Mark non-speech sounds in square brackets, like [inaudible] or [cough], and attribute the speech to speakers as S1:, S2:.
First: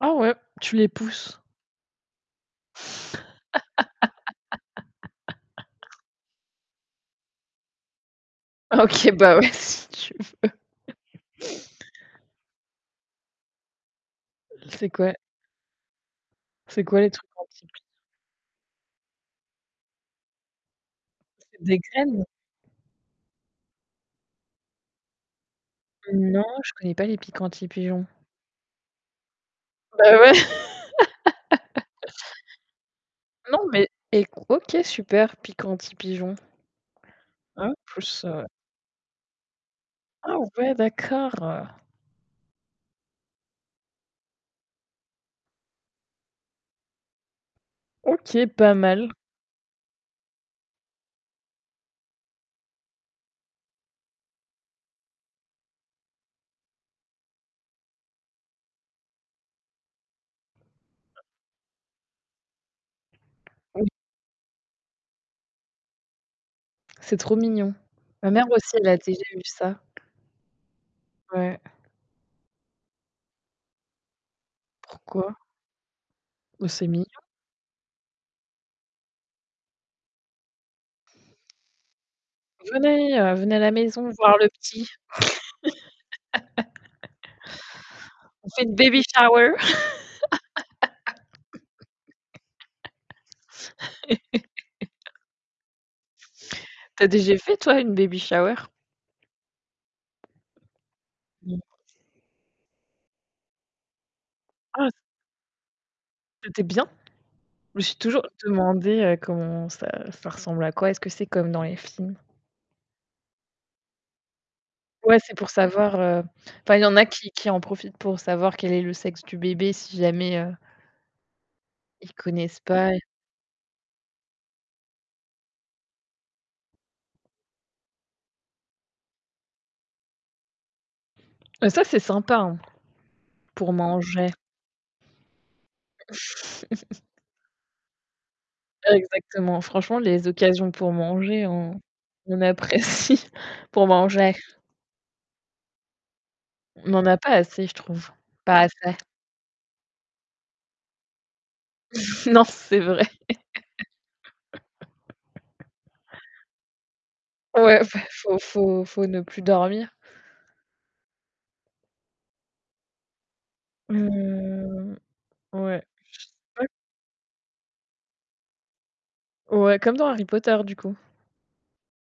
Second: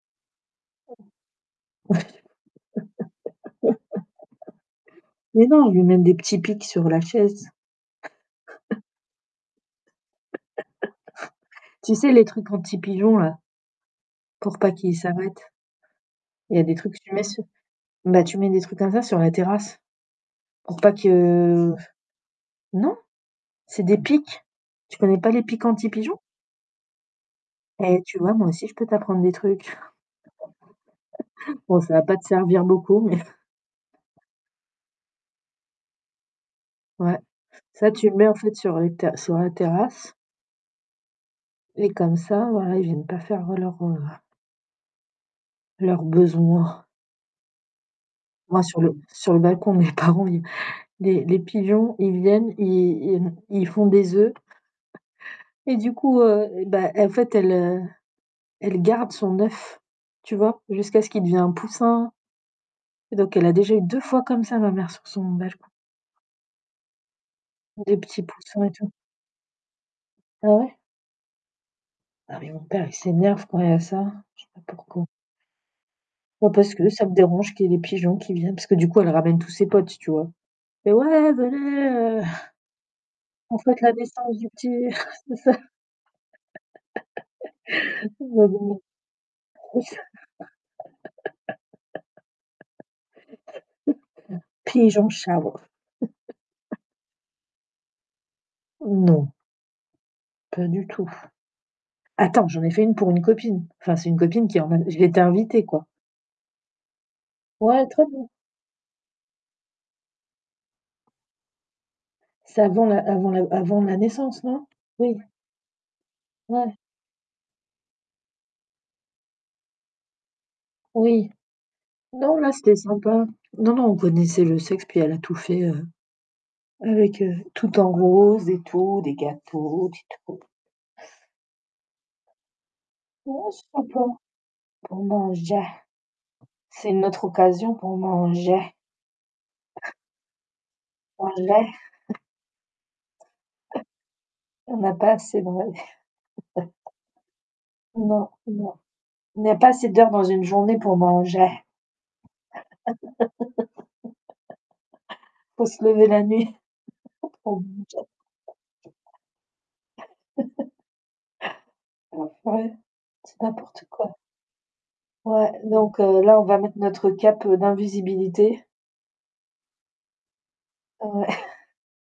S1: Ah ouais, tu les pousses.
S2: [laughs] Mais non, je mets
S1: [laughs]
S2: des petits pics sur la chaise. [chuckles]
S1: OK, bah ouais, si tu veux.
S2: [chuckles]
S1: [chuckles]
S2: Tu sais les trucs anti-pigeons là pour pas
S1: C'est
S2: qu'ils
S1: quoi?
S2: s'arrêtent. Il y a des
S1: C'est
S2: trucs que
S1: quoi les
S2: tu mets
S1: trucs
S2: sur
S1: anti pi
S2: bah tu mets des trucs comme ça sur la terrasse, pour pas
S1: C'est
S2: que
S1: des graines?
S2: non, c'est des pics. Tu connais pas les pics anti pigeons?
S1: Non, je connais pas les pics
S2: Eh
S1: anti-pigeons.
S2: tu vois, moi aussi, je peux t'apprendre des trucs.
S1: Bah ouais,
S2: [laughs] Bon, ça va
S1: [laughs]
S2: pas te servir beaucoup, mais
S1: Non, mais
S2: [chuckles]
S1: écou OK super, pic anti-pigeons.
S2: Ouais,
S1: Ah,
S2: ça tu le
S1: plus,
S2: mets en
S1: heu
S2: fait sur les ter sur la terrasse
S1: Ah ouais d'accord, heu
S2: et comme ça, voila ils viennent pas faire leurs, heu leurs besoins.
S1: OK,
S2: Moi
S1: pas
S2: sur le
S1: mal.
S2: sur le balcon, de mes parents ils les les pigeons, ils viennent, ils ils m ils font des œufs, [chuckles] et du coup, heu et ben en fait, elle, heu, elle garde son œuf, tu vois, jusqu'à ce qu'il devient un poussin Et donc a déjà eu
S1: [unintelligible]
S2: 2 fois comme ça ma mère sur son balcon.
S1: C'est trop mignon.
S2: Des petits
S1: Ma mère
S2: poussins et
S1: aussi, elle
S2: tout.
S1: a déjà eu ça.
S2: Ah ouais?
S1: Ouais.
S2: Ah mais mon père, il s'énerve quand il y ça. Je sais pas pourquoi.
S1: Pourquoi?
S2: Bah
S1: Bah
S2: parce
S1: c'est
S2: que
S1: mignon.
S2: ça le dérange qu'il y des pigeons qui viennent, parce que du coup, elle ramène tous ses potes, tu vois. Fait: «Ouais venez, heu,
S1: «Venez,
S2: [chuckles]
S1: heu, venez à
S2: on
S1: la
S2: fête la
S1: maison voir
S2: naissance
S1: le
S2: du petit».
S1: petit».
S2: C'est ça!
S1: [laughs]
S2: [laughs]
S1: «On fait
S2: J'adore.
S1: baby shower!».
S2: [laughs] Pigeon
S1: [laughs]
S2: shower.
S1: Tu as déjà fait toi une baby shower?
S2: Non. Pas du tout.
S1: Mmh.
S2: Attends, j'en ai fait une pour une copine. Enfin, c'est une copine qui, en mem
S1: Ah!
S2: j'ai été invitée, quoi.
S1: C'était bien? Je me
S2: Ouais,
S1: suis
S2: très
S1: toujours
S2: bien.
S1: demandé, heu, comment ça ça ressemble à quoi? Est-ce que c'est comme dans les films?
S2: C'est avant la avant la avant la naissance, non? Oui.
S1: Ouais, c'est pour savoir, heu, enfin,
S2: Ouais.
S1: il y en a qui qui en profitent pour savoir quel est le sexe du bébé si jamais, heu
S2: Oui.
S1: ils
S2: Non là
S1: connaissent
S2: c'était
S1: pas
S2: sympa. Non, non, on connaissait le sexe puis elle a tout fait, heu, avec heu, tout en rose et tout, des gâteaux, des [unintelligible]
S1: Et ça, c'est sympa hein!
S2: Ouais c'est
S1: Pour
S2: sympa.
S1: manger.
S2: Pour manger. C'est
S1: [chuckles]
S2: une autre occasion pour manger.
S1: Exactement. Franchement, les occasions pour manger,
S2: Manger.
S1: on
S2: [chuckles]
S1: on apprécie
S2: [chuckles]
S1: pour manger.
S2: On a pas [unintelligible] [chuckles]
S1: On en a pas assez, je trouve,
S2: Non,
S1: pas
S2: non.
S1: assez.
S2: Il n'y a pas assez d'heures dans une journée pour manger.
S1: [chuckles] Non, c'est vrai.
S2: [laughs] Faut
S1: [laughs]
S2: se lever la nuit. [laughs] Pour
S1: Ouais,
S2: manger.
S1: fe faut faut faut ne plus dormir.
S2: [chuckles] Ouais. Ouais. C'est n'importe quoi.
S1: Mmh
S2: Ouais,
S1: ouais.
S2: donc
S1: Je
S2: heu,
S1: sais
S2: là on va
S1: pas
S2: mettre notre cape, heu, d'invisibilité.
S1: Ouais, comme dans Harry Potter du coup.
S2: Ouais! [chuckles]